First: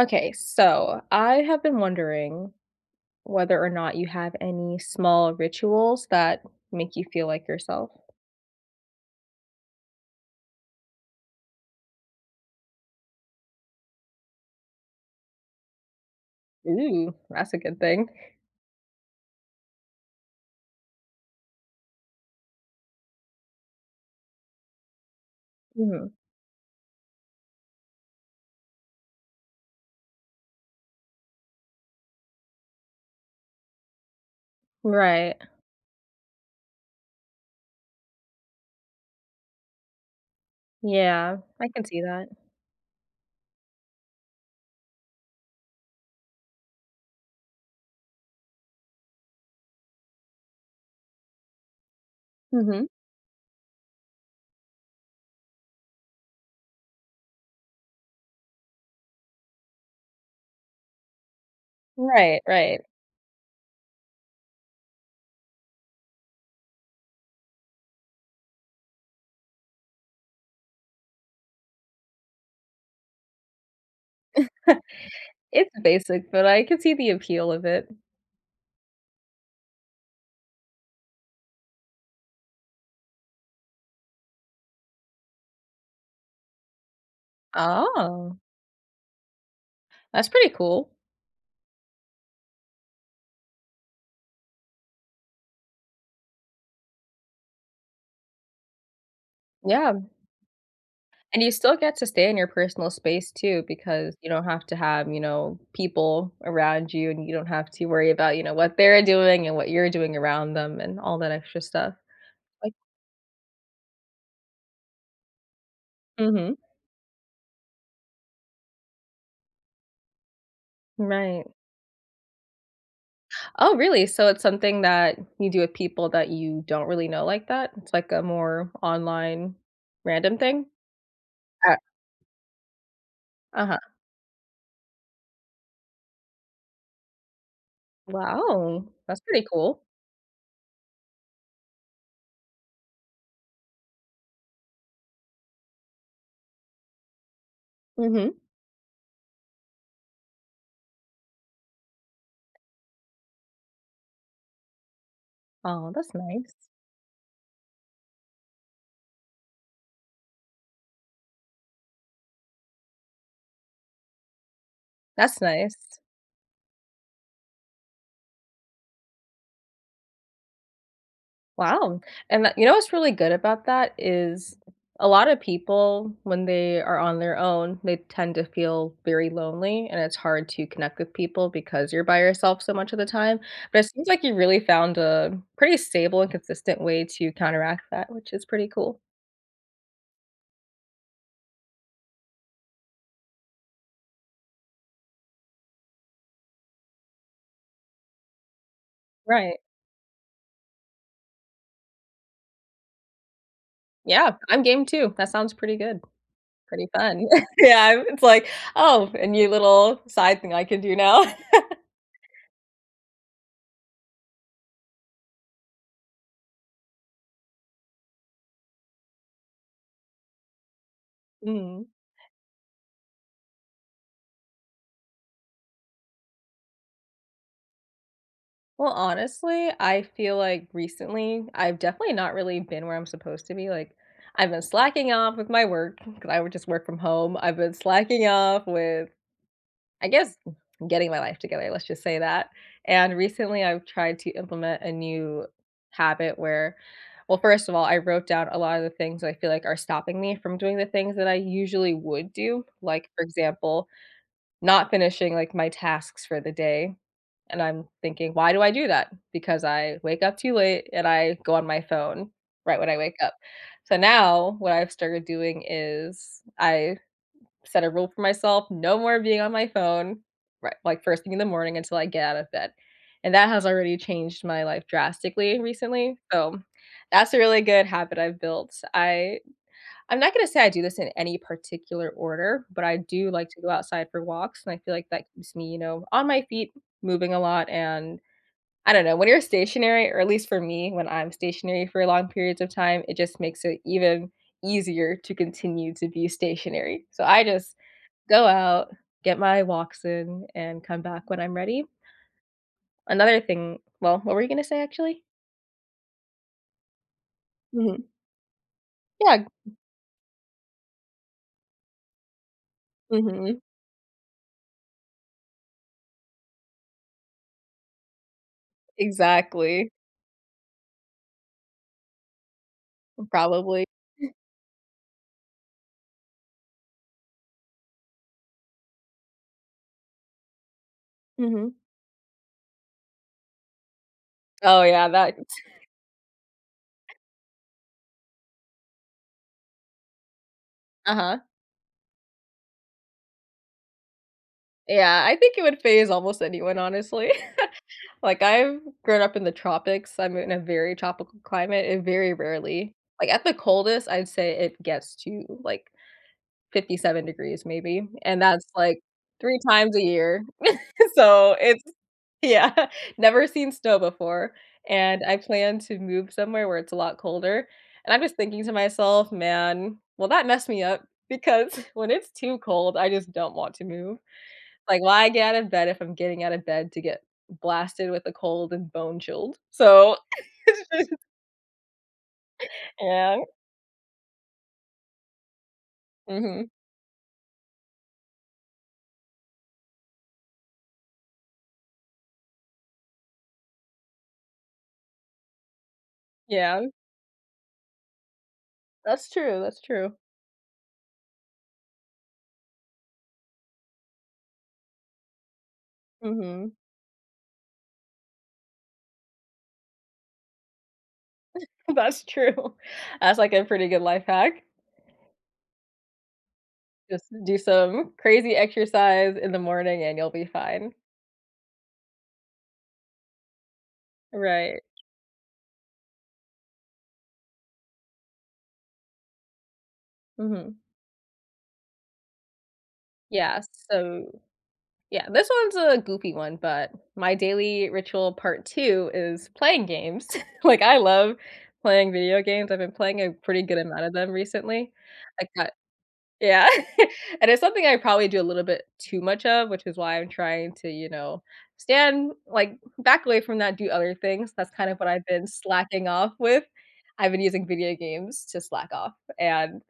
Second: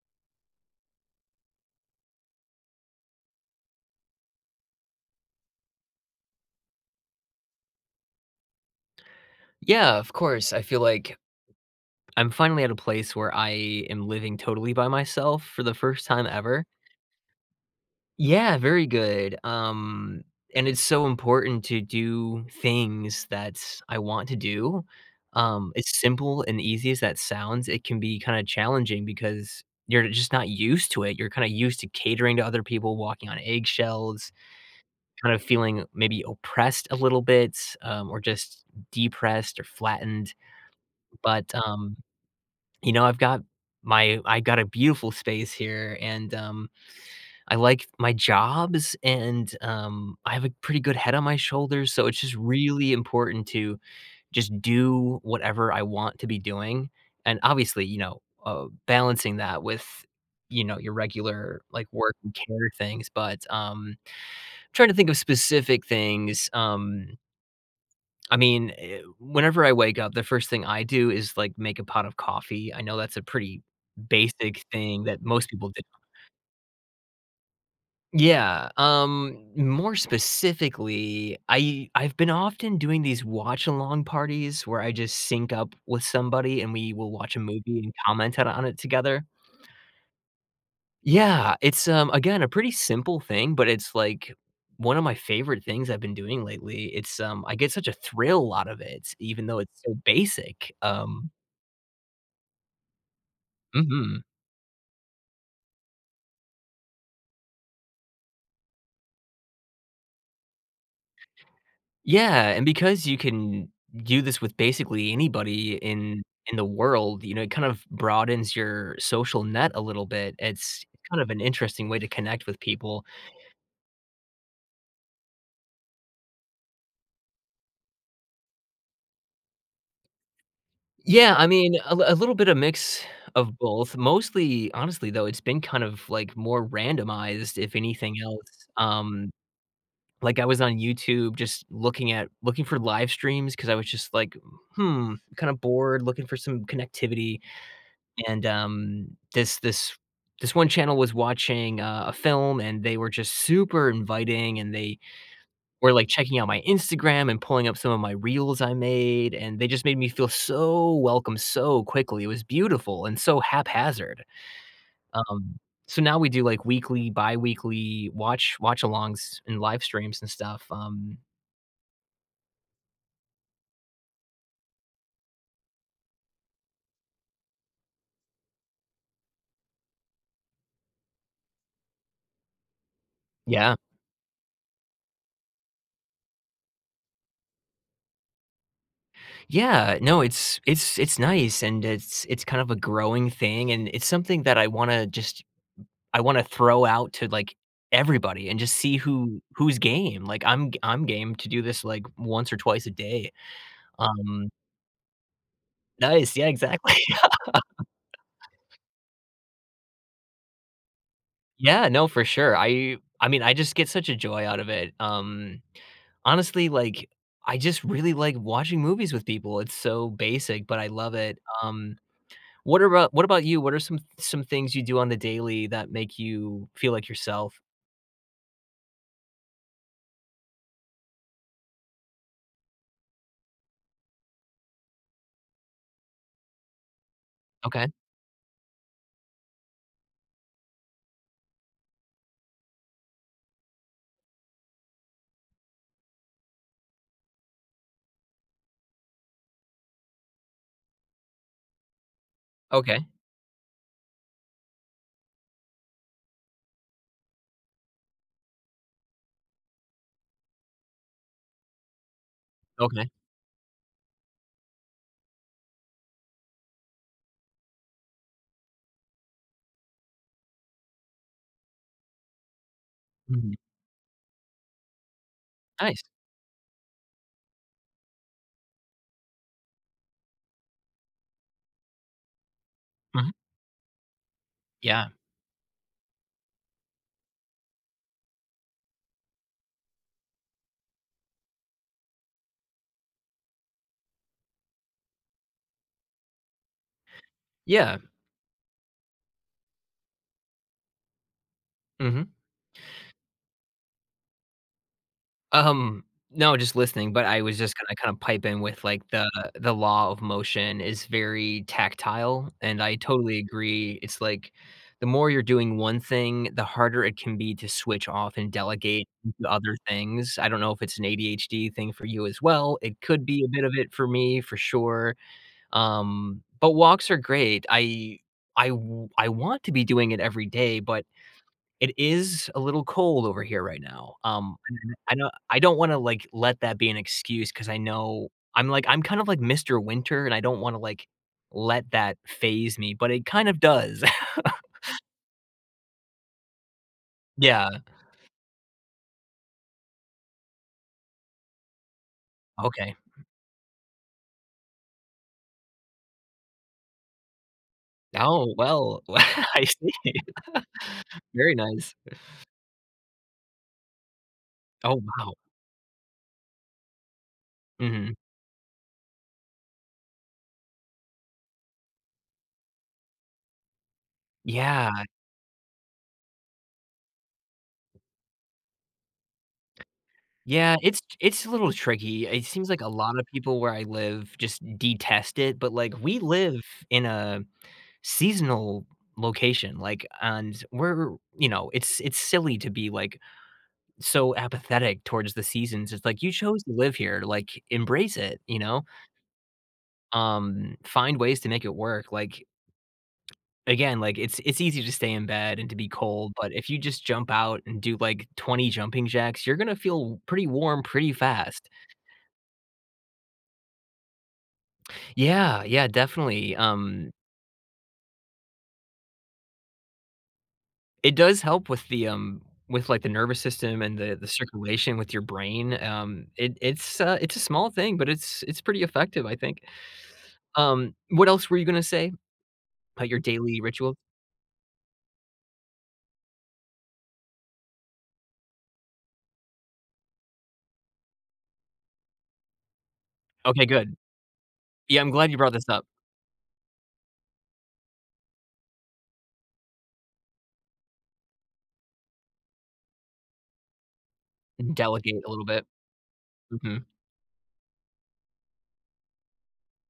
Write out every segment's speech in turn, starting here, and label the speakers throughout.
Speaker 1: Okay, so I have been wondering whether or not you have any small rituals that make you feel like yourself.
Speaker 2: Yeah, of course. I feel like I'm finally at a place where I am living totally by myself for the first time ever.
Speaker 1: Ooh, that's a good thing.
Speaker 2: Yeah, very good, um, and it's so important to do things; that's I want to do. Um, as
Speaker 1: Mhm.
Speaker 2: simple and easy as that sounds, it can be kinda challenging because you're just not used to it. You're kinda used to catering to other people, walking on eggshells, kind
Speaker 1: Right.
Speaker 2: of feeling maybe oppressed a little bit, um, or just depressed or flattened,
Speaker 1: Yeah.
Speaker 2: but,
Speaker 1: I can
Speaker 2: um,
Speaker 1: see that.
Speaker 2: you know, I've got my I got a beautiful space here, and, um, I like my jobs, and, um, I have a pretty good head on my shoulders, so it's just
Speaker 1: Mhm.
Speaker 2: really important to just do whatever I want to be doing, and, obviously, you know, uh, balancing that with, you know, your regular, like, work and
Speaker 1: Right,
Speaker 2: care
Speaker 1: right.
Speaker 2: things, but, um, trying to think of specific things, um I mean, eh, whenever I wake up, the first thing I do is, like, make a pot of coffee. I know that's a pretty basic thing that most people
Speaker 1: It's
Speaker 2: do
Speaker 1: basic, but I could see the appeal of it.
Speaker 2: Yeah, um, more specifically, I I've been often doing these watch-along parties where I just sync up with somebody, and we will watch a movie and comment
Speaker 1: Oh.
Speaker 2: it on it together.
Speaker 1: That's pretty cool.
Speaker 2: Yeah, it's, um, again, a pretty simple thing, but it's like, one of my favorite things I've been doing lately. It's, um, I get such a thrill out of it even though it's
Speaker 1: Yeah.
Speaker 2: so basic, um
Speaker 1: And you still get to stay in your personal space too because
Speaker 2: Mhm.
Speaker 1: you don't have to have, you know, people around you, and you don't have to worry about, you know, what they're doing and what you're doing around them and all that extra stuff,
Speaker 2: Yeah, and
Speaker 1: like
Speaker 2: because you can do this with basically anybody in in
Speaker 1: Mhm.
Speaker 2: the world, you know, it kind of broadens your social net a little bit; it's kind of an
Speaker 1: Right.
Speaker 2: interesting way to connect with people.
Speaker 1: Oh, really? So, it's something that you do with people that you don't really know like that? It's like a more online random thing?
Speaker 2: Yeah, I mean,
Speaker 1: Uh
Speaker 2: a l a little bit of mix of
Speaker 1: Uh-huh.
Speaker 2: both. Mostly honestly, though, it's been kind of, like, more randomized if anything else,
Speaker 1: Wow, that's
Speaker 2: um.
Speaker 1: pretty cool.
Speaker 2: Like, I was on YouTube just looking at looking for livestreams 'cause I was just, like, "Hmm." Kinda bored, looking for some connectivity,
Speaker 1: Mhm.
Speaker 2: and, um, this this this one channel was watching a a film, and they were just super inviting, and they
Speaker 1: Oh,
Speaker 2: were, like,
Speaker 1: that's
Speaker 2: checking out my
Speaker 1: nice.
Speaker 2: Instagram and pulling up some of my reels I made, and they just made me feel so welcome so quickly; it was beautiful and so haphazard.
Speaker 1: That's
Speaker 2: Um,
Speaker 1: nice.
Speaker 2: so now we do, like, weekly, biweekly watch watch-alongs and livestreams and stuff, um.
Speaker 1: Wow. And that you know what's really good about that is a lot of people, when they are on their own, they tend to feel very lonely, and it's hard to connect with people because you're by yourself so much of the time,
Speaker 2: Yeah.
Speaker 1: but it seems like you really found a pretty stable and consistent way to counteract that, which is pretty cool.
Speaker 2: Yeah, uh, no, it's it's it's nice, and it's it's kind of a growing thing, and it's something that I wanna just I wanna throw out to, like, everybody and just see who
Speaker 1: Right.
Speaker 2: who's game. Like, I'm g I'm game to do this, like, once or twice a day,
Speaker 1: Yeah,
Speaker 2: um
Speaker 1: I'm game too. That sounds pretty good.
Speaker 2: Nice. Yeah,
Speaker 1: Pretty
Speaker 2: exactly.
Speaker 1: fun. Yeah. It's like, "Oh, a new little side thing I could do now."
Speaker 2: Yeah, no, for sure. I I mean, I just get such a joy out of it, um, honestly, like, I just really like watching movies with people. It's so basic, but I love it,
Speaker 1: Mhm.
Speaker 2: um, what are about what about you? What are some th some things you do on the daily that make you feel like yourself?
Speaker 1: Well, honestly, I feel like recently, I've definitely not really been where I'm supposed to be. Like, I've been slacking off with my work 'cause I would just work from home. I've been
Speaker 2: Okay.
Speaker 1: slacking off with, I guess, g getting my life together. Let's just say that, and recently, I've tried to implement a new habit where well, first of all, I wrote down a lot of the things that I feel like are stopping me from doing the things that I usually would do.
Speaker 2: Okay.
Speaker 1: Like, for example, not finishing, like, my tasks for the day, and I'm thinking, "Why do I do that? Because I wake up too late, and I go on my phone right when I
Speaker 2: Okay.
Speaker 1: wake up." So now what I've started doing is I set a rule for myself. No more being on my phone, ri like, first thing in the morning until I get out of bed and that
Speaker 2: Mhm.
Speaker 1: has already changed my life drastically
Speaker 2: Nice.
Speaker 1: recently. So, that's a really good habit I've built. I I'm not gonna say I do this in any particular order, but I do
Speaker 2: Mhm.
Speaker 1: like to go outside for walks, and I feel like
Speaker 2: Yeah.
Speaker 1: that keeps me, you know, on my feet moving a lot, and I don't know. When you're stationary, or at least for me, when I'm stationary for long periods of time, it just makes it even easier to continue to be stationary, so I just
Speaker 2: Yeah.
Speaker 1: go out, get my walks in, and come back when I'm ready.
Speaker 2: Mhm.
Speaker 1: Another thing well, what were you gonna say, actually?
Speaker 2: Um, no, just listening, but I was just gonna
Speaker 1: Mhm.
Speaker 2: kinda pipe in with, like, the
Speaker 1: Yeah.
Speaker 2: the law of motion is very tactile, and I totally
Speaker 1: Mhm.
Speaker 2: agree. It's like the more you're doing 1 thing, the harder it can be to switch off and delegate the other
Speaker 1: Exactly.
Speaker 2: things. I don't know if it's an ADHD thing for you, as well; it
Speaker 1: M
Speaker 2: could be a bit of
Speaker 1: probably.
Speaker 2: it for me, for sure. Um, but walks are great. I I w I want to be doing it every day, but
Speaker 1: Mhm.
Speaker 2: it is a little cold over here right now, um
Speaker 1: Oh, yeah.
Speaker 2: and, uh,
Speaker 1: That
Speaker 2: I don't wanna, like, let that be an excuse 'cause I know I'm, like, I'm kind of like Mr. Winter, and I don't wanna, like,
Speaker 1: Uh-huh.
Speaker 2: let that phase me, but it kind of does.
Speaker 1: Yeah. I think it would phase almost anyone, honestly.
Speaker 2: Yeah.
Speaker 1: Like, I've grown up in the tropics, I'm in a very tropical climate and very
Speaker 2: Okay.
Speaker 1: rarely
Speaker 2: Mhm.
Speaker 1: like, at the coldest, I'd say it gets to, like, 57 degrees maybe, and
Speaker 2: Oh,
Speaker 1: that's, like,
Speaker 2: well,
Speaker 1: 3
Speaker 2: I
Speaker 1: times a
Speaker 2: see.
Speaker 1: year.
Speaker 2: Very
Speaker 1: So, it's
Speaker 2: nice.
Speaker 1: Yeah. Never seen snow before,
Speaker 2: Oh,
Speaker 1: and
Speaker 2: wow.
Speaker 1: I plan to move somewhere where it's a lot colder. And
Speaker 2: Mhm.
Speaker 1: I'm just thinking to myself, "Man, will that mess me up?" Because when it's too cold, I just don't want to move. Like,
Speaker 2: Yeah.
Speaker 1: why get out of bed if I'm getting out of bed to get blasted with a cold and bone chilled? So
Speaker 2: Yeah, it's it's a little tricky. It seems like a lot of
Speaker 1: Yeah.
Speaker 2: people where I live just detest it, but, like, we live
Speaker 1: Mhm.
Speaker 2: in a seasonal location, like, and we're you know, it's it's silly to be, like, so apathetic towards the seasons. It's, like, "You chose to
Speaker 1: Yeah.
Speaker 2: live here, like, embrace it," you know?
Speaker 1: That's true, that's true.
Speaker 2: Um, find ways to make it work, like again, like, it's it's easy to stay in bed and to be cold, but if
Speaker 1: Mhm.
Speaker 2: you just jump out and do, like, 20 jumping jacks, you're gonna feel pretty warm pretty fast.
Speaker 1: That's true. That's, like, a pretty good life hack.
Speaker 2: Yeah, yeah, definitely, um
Speaker 1: Just do some crazy exercise in the morning, and you'll be fine.
Speaker 2: It does help with the, um with, like, the nervous system and the the
Speaker 1: Right.
Speaker 2: circulation with your brain. Um, it it's uh, it's a small thing, but it's it's pretty effective, I think.
Speaker 1: Mhm.
Speaker 2: Um, what else were you gonna say about your
Speaker 1: Yeah,
Speaker 2: daily ritual?
Speaker 1: so Yeah, this one's a goofy one, but my daily ritual part 2 is playing games. Like, I love playing video games; I've been playing a pretty
Speaker 2: Okay,
Speaker 1: good
Speaker 2: good.
Speaker 1: amount of them recently.
Speaker 2: Yeah, I'm glad you
Speaker 1: I
Speaker 2: brought this
Speaker 1: got
Speaker 2: up.
Speaker 1: Yeah. And it's something I probably do a little bit too much of, which is why I'm trying to, you know, stand like, back away from that, do other things. That's kind of what
Speaker 2: Delegate
Speaker 1: I've
Speaker 2: a little
Speaker 1: been
Speaker 2: bit.
Speaker 1: slacking off with.
Speaker 2: Mhm.
Speaker 1: I've been using video games to slack off, and,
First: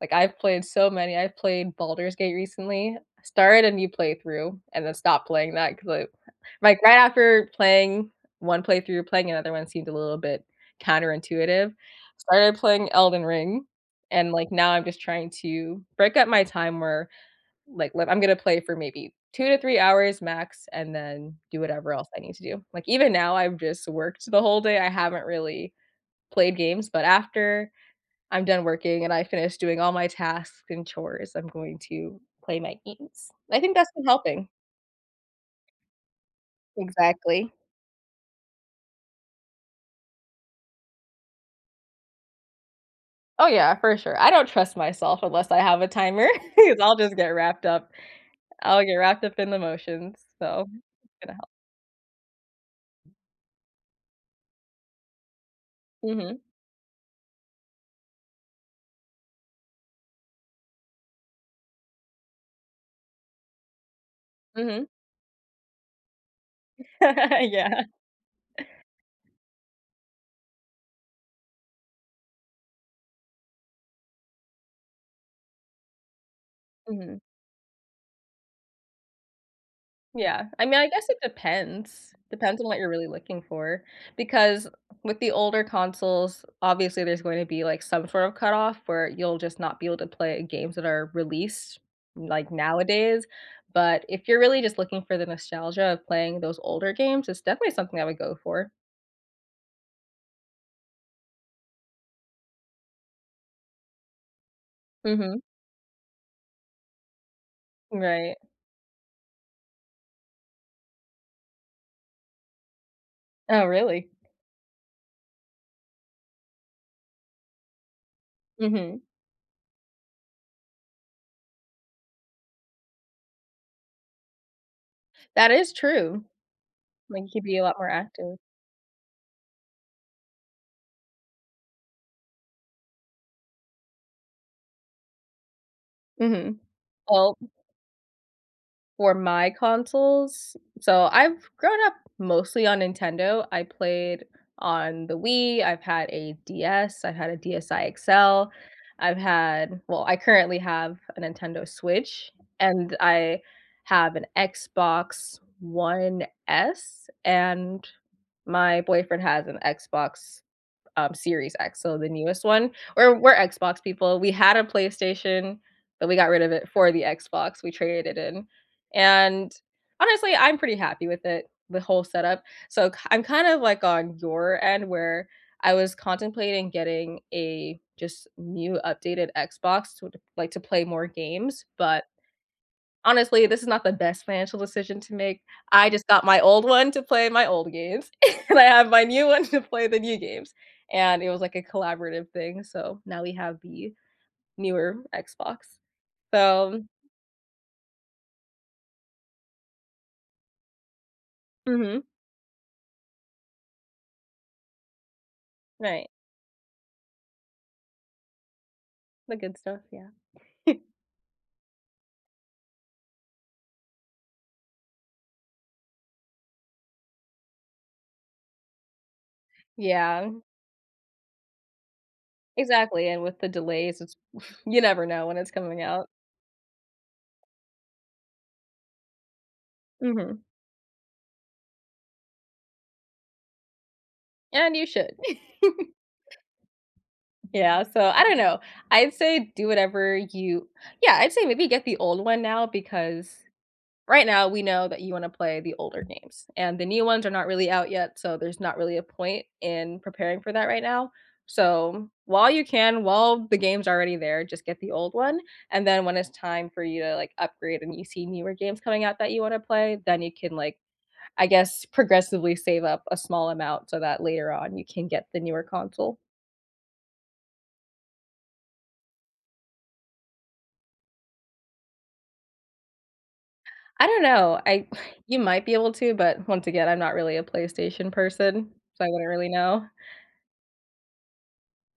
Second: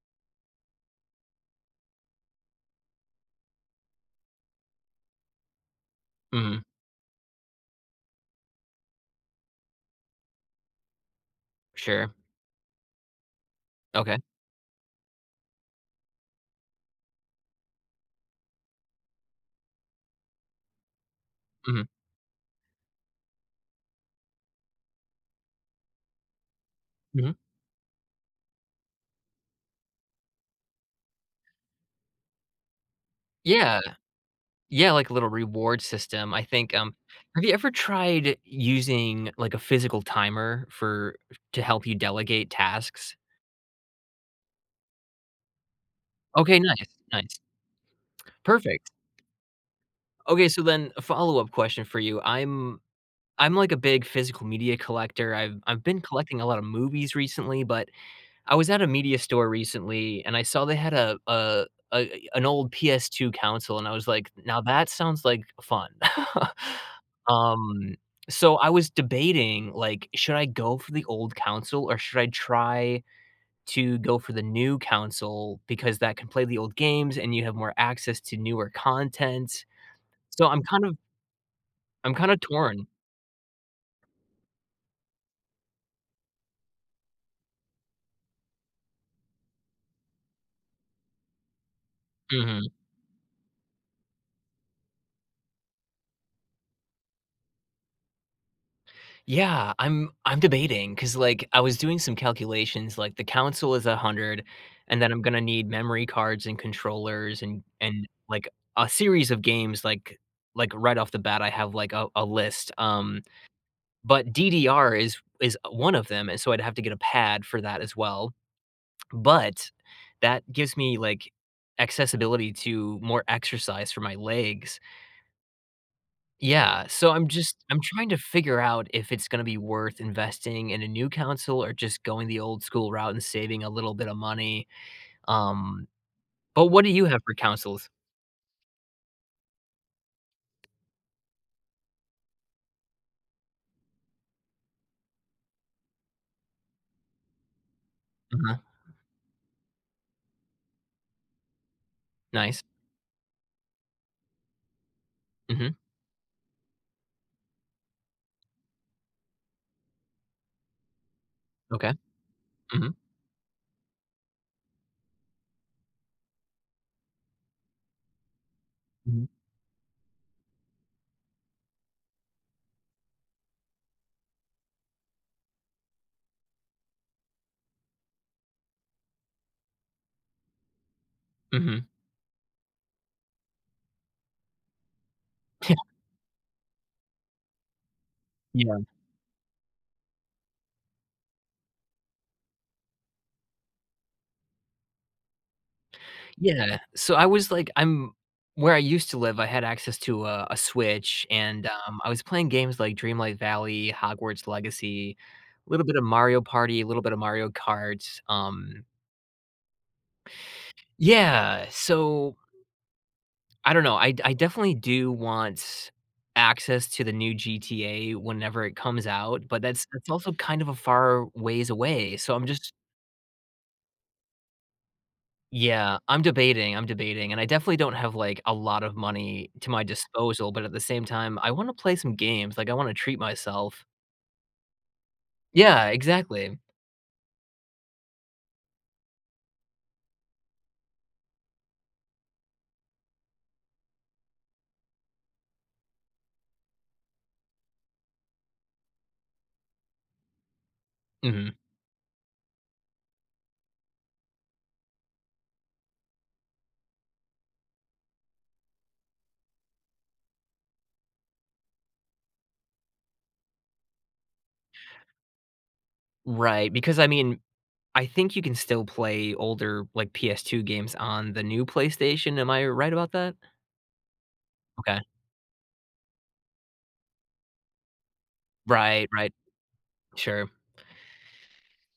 Speaker 1: like, I've played so many. I've played Baldur's Gate recently. Started a new playthrough and then stopped playing that 'cause, I
Speaker 2: Mhm.
Speaker 1: like, right after playing 1 playthrough, playing another one seemed a little bit counterintuitive.
Speaker 2: Sure.
Speaker 1: Started playing Elden Ring,
Speaker 2: Okay.
Speaker 1: and, like, now I'm just trying to break up my time where, like like, I'm gonna play for maybe 2 to 3 hours max and then do
Speaker 2: Mhm.
Speaker 1: whatever else I need to do. Like, even now, I've just worked the whole day. I haven't really played games, but
Speaker 2: Mhm.
Speaker 1: after I'm done working and I finished doing all my tasks and chores, I'm going to play my games. I think
Speaker 2: Yeah.
Speaker 1: that's been helping.
Speaker 2: Yeah, like a little reward system, I think, um have you
Speaker 1: Exactly.
Speaker 2: ever tried using, like, a physical timer for to help you delegate tasks?
Speaker 1: Oh, yeah, for sure. I don't trust myself unless I have a timer
Speaker 2: Okay,
Speaker 1: 'cause
Speaker 2: nice,
Speaker 1: I'll just get
Speaker 2: nice.
Speaker 1: wrapped up. I'll
Speaker 2: Perfect.
Speaker 1: get wrapped up in the motions.
Speaker 2: Okay, so
Speaker 1: So,
Speaker 2: then a
Speaker 1: it's gonna hel
Speaker 2: follow-up question for you, I'm I'm like a big physical media collector. I've I've been
Speaker 1: Mhm.
Speaker 2: collecting a lot of movies recently, but I was at a media store recently, and I saw they had a a a an old PS2 console and I was like, "Now,
Speaker 1: Mhm.
Speaker 2: that sounds like fun."
Speaker 1: Yeah.
Speaker 2: Um, so I was debating, like, should I go for the old console or should I try to go for the new console because that can play the old games
Speaker 1: Mhm.
Speaker 2: and you have more access to newer content?
Speaker 1: Yeah.
Speaker 2: So, I'm
Speaker 1: I mean,
Speaker 2: kind
Speaker 1: I
Speaker 2: of
Speaker 1: guess it depends.
Speaker 2: I'm kinda
Speaker 1: Depends on what
Speaker 2: torn.
Speaker 1: you're really looking for because with the older consoles, obviously, there's going to be, like, some sort of cutoff where you'll just not be able to play games that are released, like,
Speaker 2: Mhm.
Speaker 1: nowadays, but if you're really just looking for the nostalgia of playing those older games, it's definitely something I would go for.
Speaker 2: Yeah, I'm I'm debating 'cause, like, I was doing some calculations, like, the console is 100 and then I'm gonna
Speaker 1: Mhm.
Speaker 2: need memory cards and controllers and and,
Speaker 1: Right.
Speaker 2: like, a series of games, like like, right off the bat, I have, like, a a list, um,
Speaker 1: Oh, really?
Speaker 2: but DDR is is 1 of them, and so I'd have to get a pad for that as well,
Speaker 1: Mhm.
Speaker 2: but that gives me, like, accessibility to more exercise for my legs.
Speaker 1: That is true.
Speaker 2: Yeah. So,
Speaker 1: That
Speaker 2: I'm
Speaker 1: can keep
Speaker 2: just
Speaker 1: you a lot
Speaker 2: I'm
Speaker 1: more
Speaker 2: trying to
Speaker 1: active.
Speaker 2: figure out if it's gonna be worth investing in a new console or just going the old school route and saving a little bit of money. Um,
Speaker 1: Mhm.
Speaker 2: but what do you have for
Speaker 1: Well, m
Speaker 2: consoles?
Speaker 1: for my consoles so I've grown up mostly on Nintendo. I played on the Wii, I've had a DS, I've had a DSi XL.
Speaker 2: Mhm.
Speaker 1: I've had well, I currently have a Nintendo Switch,
Speaker 2: Nice.
Speaker 1: and I have an Xbox
Speaker 2: Mhm.
Speaker 1: One S, and my boyfriend has an Xbox, um, Series X,
Speaker 2: Okay.
Speaker 1: so the newest one.
Speaker 2: Mhm.
Speaker 1: We're we're Xbox people. We had a PlayStation, but we got rid of it for the Xbox; we traded it in.
Speaker 2: Mhm.
Speaker 1: And, honestly, I'm pretty happy with it, the whole setup. So k I'm kind of like on your end where I was contemplating getting a just new updated Xbox so to like, to play more games,
Speaker 2: Mhm.
Speaker 1: but, honestly, this is not the best financial decision to make.
Speaker 2: Yeah.
Speaker 1: I just got my old one to play my old games, and I
Speaker 2: Yeah.
Speaker 1: have my new one to play the new games, and it was, like, a collaborative thing, so now we have the newer Xbox,
Speaker 2: Yeah.
Speaker 1: so
Speaker 2: So, I was, like, I'm where I used to live, I had access to a a Switch, and, um,
Speaker 1: Mhm.
Speaker 2: I was playing games like Dreamlight Valley, Hogwarts Legacy, little bit of
Speaker 1: Right.
Speaker 2: Mario Party, little bit of Mario Karts, um
Speaker 1: The good stuff, yeah.
Speaker 2: Yeah. So I don't know. I d I definitely do want access to the new GTA whenever it comes out, but that's that's also
Speaker 1: Yeah.
Speaker 2: kind of a far ways away. So I'm just
Speaker 1: Exactly, and with the delays, it's you never know when it's coming
Speaker 2: Yeah,
Speaker 1: out.
Speaker 2: I'm debating, I'm debating. And I definitely don't have, like, a lot of money to my
Speaker 1: Mhm.
Speaker 2: disposal, but at the same time, I wanna play some games. Like, I wanna treat myself.
Speaker 1: And you should.
Speaker 2: Yeah, exactly.
Speaker 1: Yeah, so I don't know. I'd say do whatever you Yeah, I'd say maybe get the old one now because right now, we know that you wanna play the older games, and the new ones are not really out yet, so there's not really a point in preparing for that right now.
Speaker 2: Mhm.
Speaker 1: So, while you can, while the game's already there, just get the old one; and then when it's time for you to, like, upgrade and you see newer games coming out that you wanna play, then you can, like, I guess, progressively save up a small amount so that later on, you can get the newer console.
Speaker 2: Right, because, I mean, I think you can still play older, like, PS2 games on the new PlayStation- am I right about that?
Speaker 1: I don't know. I
Speaker 2: Okay.
Speaker 1: you might be able to, but once again, I'm not really a PlayStation person, so I
Speaker 2: Right,
Speaker 1: wouldn't
Speaker 2: right.
Speaker 1: really know.
Speaker 2: Sure.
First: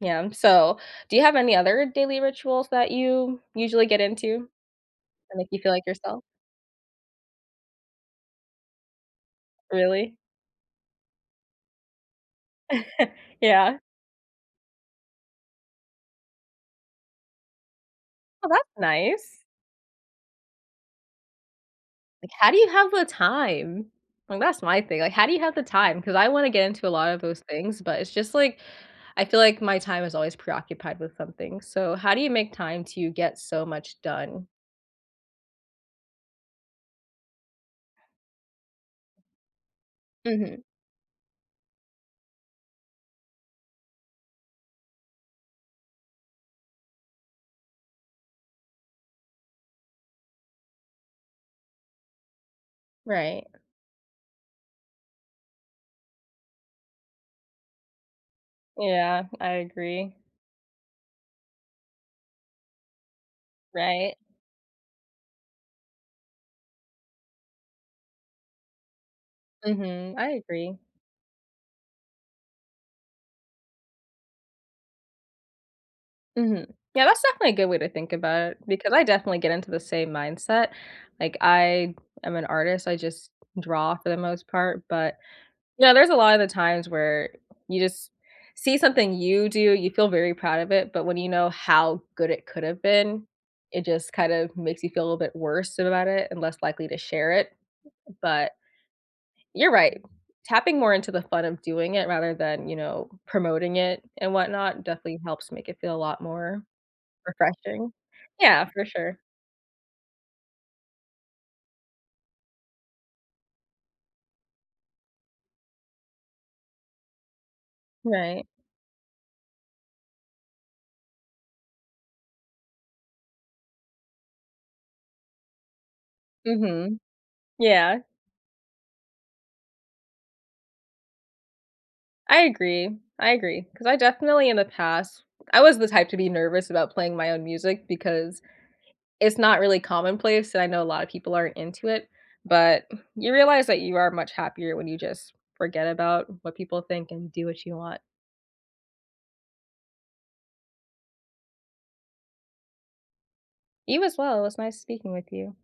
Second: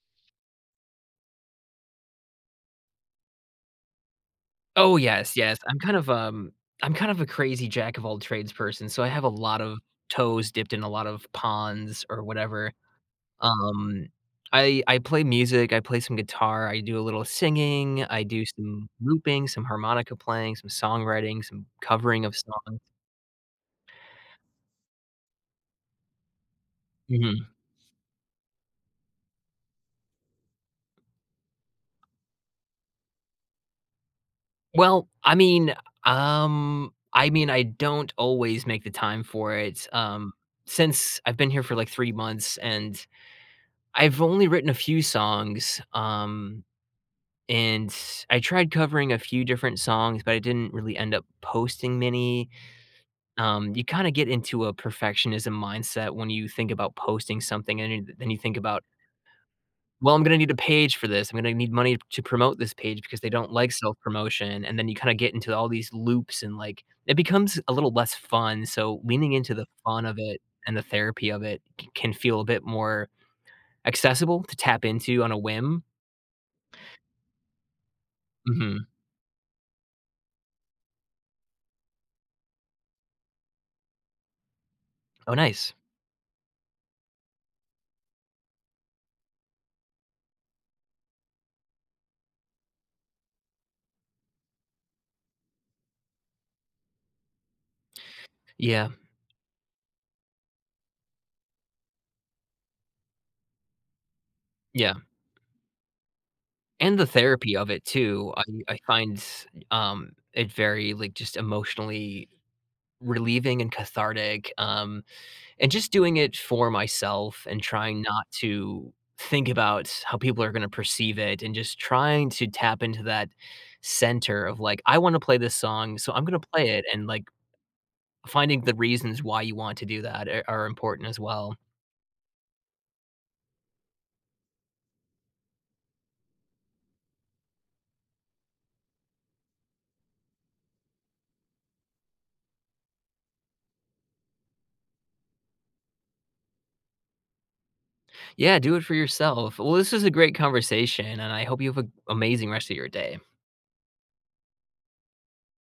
Speaker 1: Yeah, so, do you have any other daily rituals that you usually get into
Speaker 2: Oh, yes,
Speaker 1: that make
Speaker 2: yes.
Speaker 1: you feel
Speaker 2: I'm
Speaker 1: like
Speaker 2: kind of,
Speaker 1: yourself?
Speaker 2: um I'm kind of a crazy jack of all trades person. So, I have a lot of
Speaker 1: Really?
Speaker 2: toes dipped in a lot of ponds or whatever.
Speaker 1: Yeah.
Speaker 2: Um. I I play music. I play some guitar. I do a little singing. I do
Speaker 1: Oh, that's
Speaker 2: some
Speaker 1: nice.
Speaker 2: looping, some harmonica playing, some songwriting, some covering
Speaker 1: Like,
Speaker 2: of
Speaker 1: how do you
Speaker 2: songs.
Speaker 1: have the time? Well, that's my thing. Like, how do you have the time? 'Cause I wanna get into a lot of those
Speaker 2: Mhm.
Speaker 1: things, but it's just, like I feel like my time is always preoccupied with something. So, how do you make time to get so much done?
Speaker 2: Well, I mean, um I mean, I don't always make the time for it, um,
Speaker 1: Mhm.
Speaker 2: since I've been here for, like, 3 months, and I've only written a few songs. Um, and I tried covering a few different songs, but I didn't really end up posting many.
Speaker 1: Right.
Speaker 2: Um, you kinda get into a perfectionism mindset when you think about posting something and you th then you think about
Speaker 1: Yeah. I
Speaker 2: "Well,
Speaker 1: agree.
Speaker 2: I'm gonna need a page for this. I'm gonna need money to promote this page because they don't like
Speaker 1: Right.
Speaker 2: self-promotion." And then you kinda get into all these loops and, like it becomes a little less fun. So, leaning into the fun
Speaker 1: Mhm.
Speaker 2: of
Speaker 1: I
Speaker 2: it and
Speaker 1: agree.
Speaker 2: the therapy of it c can feel a bit more accessible to tap into on a whim.
Speaker 1: Mhm. Yeah, that's definitely a good way to think about it,
Speaker 2: Mhm.
Speaker 1: because I definitely get into the same mindset. Like, I am an artist. I just draw for the most part, but
Speaker 2: Oh, nice.
Speaker 1: Yeah, there's a lotta of the times where you just see something you do, you feel very proud of it, but when you know how good it could've been, it just kind of makes you feel a little bit worse about it and less likely to share it. But
Speaker 2: Yeah.
Speaker 1: you're right. Tapping more into the fun of doing it rather than, you know, promoting it and whatnot,
Speaker 2: Yeah.
Speaker 1: definitely helps make it feel a lot more
Speaker 2: And the therapy of it
Speaker 1: refreshing.
Speaker 2: too. I
Speaker 1: Yeah,
Speaker 2: I
Speaker 1: for sure.
Speaker 2: find, um, it very, like, just emotionally relieving and cathartic, um, and just doing it for myself and trying not
Speaker 1: Right.
Speaker 2: to think about how people are gonna perceive it and just trying to tap into that center of, like, "I wanna play this song, so I'm gonna play it,"
Speaker 1: Mhm.
Speaker 2: and, like,
Speaker 1: Yeah.
Speaker 2: finding the reasons why you want to do that e are important as well.
Speaker 1: I agree. I agree. 'Cause I definitely, in the past I was the type to be nervous about playing my own music, because it's not really commonplace and I know a lotta people aren't into it. But you realize that you are much happier when you just forget about what people think and do what you want.
Speaker 2: Yeah, do it for yourself. Well, this was a great conversation, and I hope you have a amazing rest of your day.
Speaker 1: You as well. It was nice speaking with you.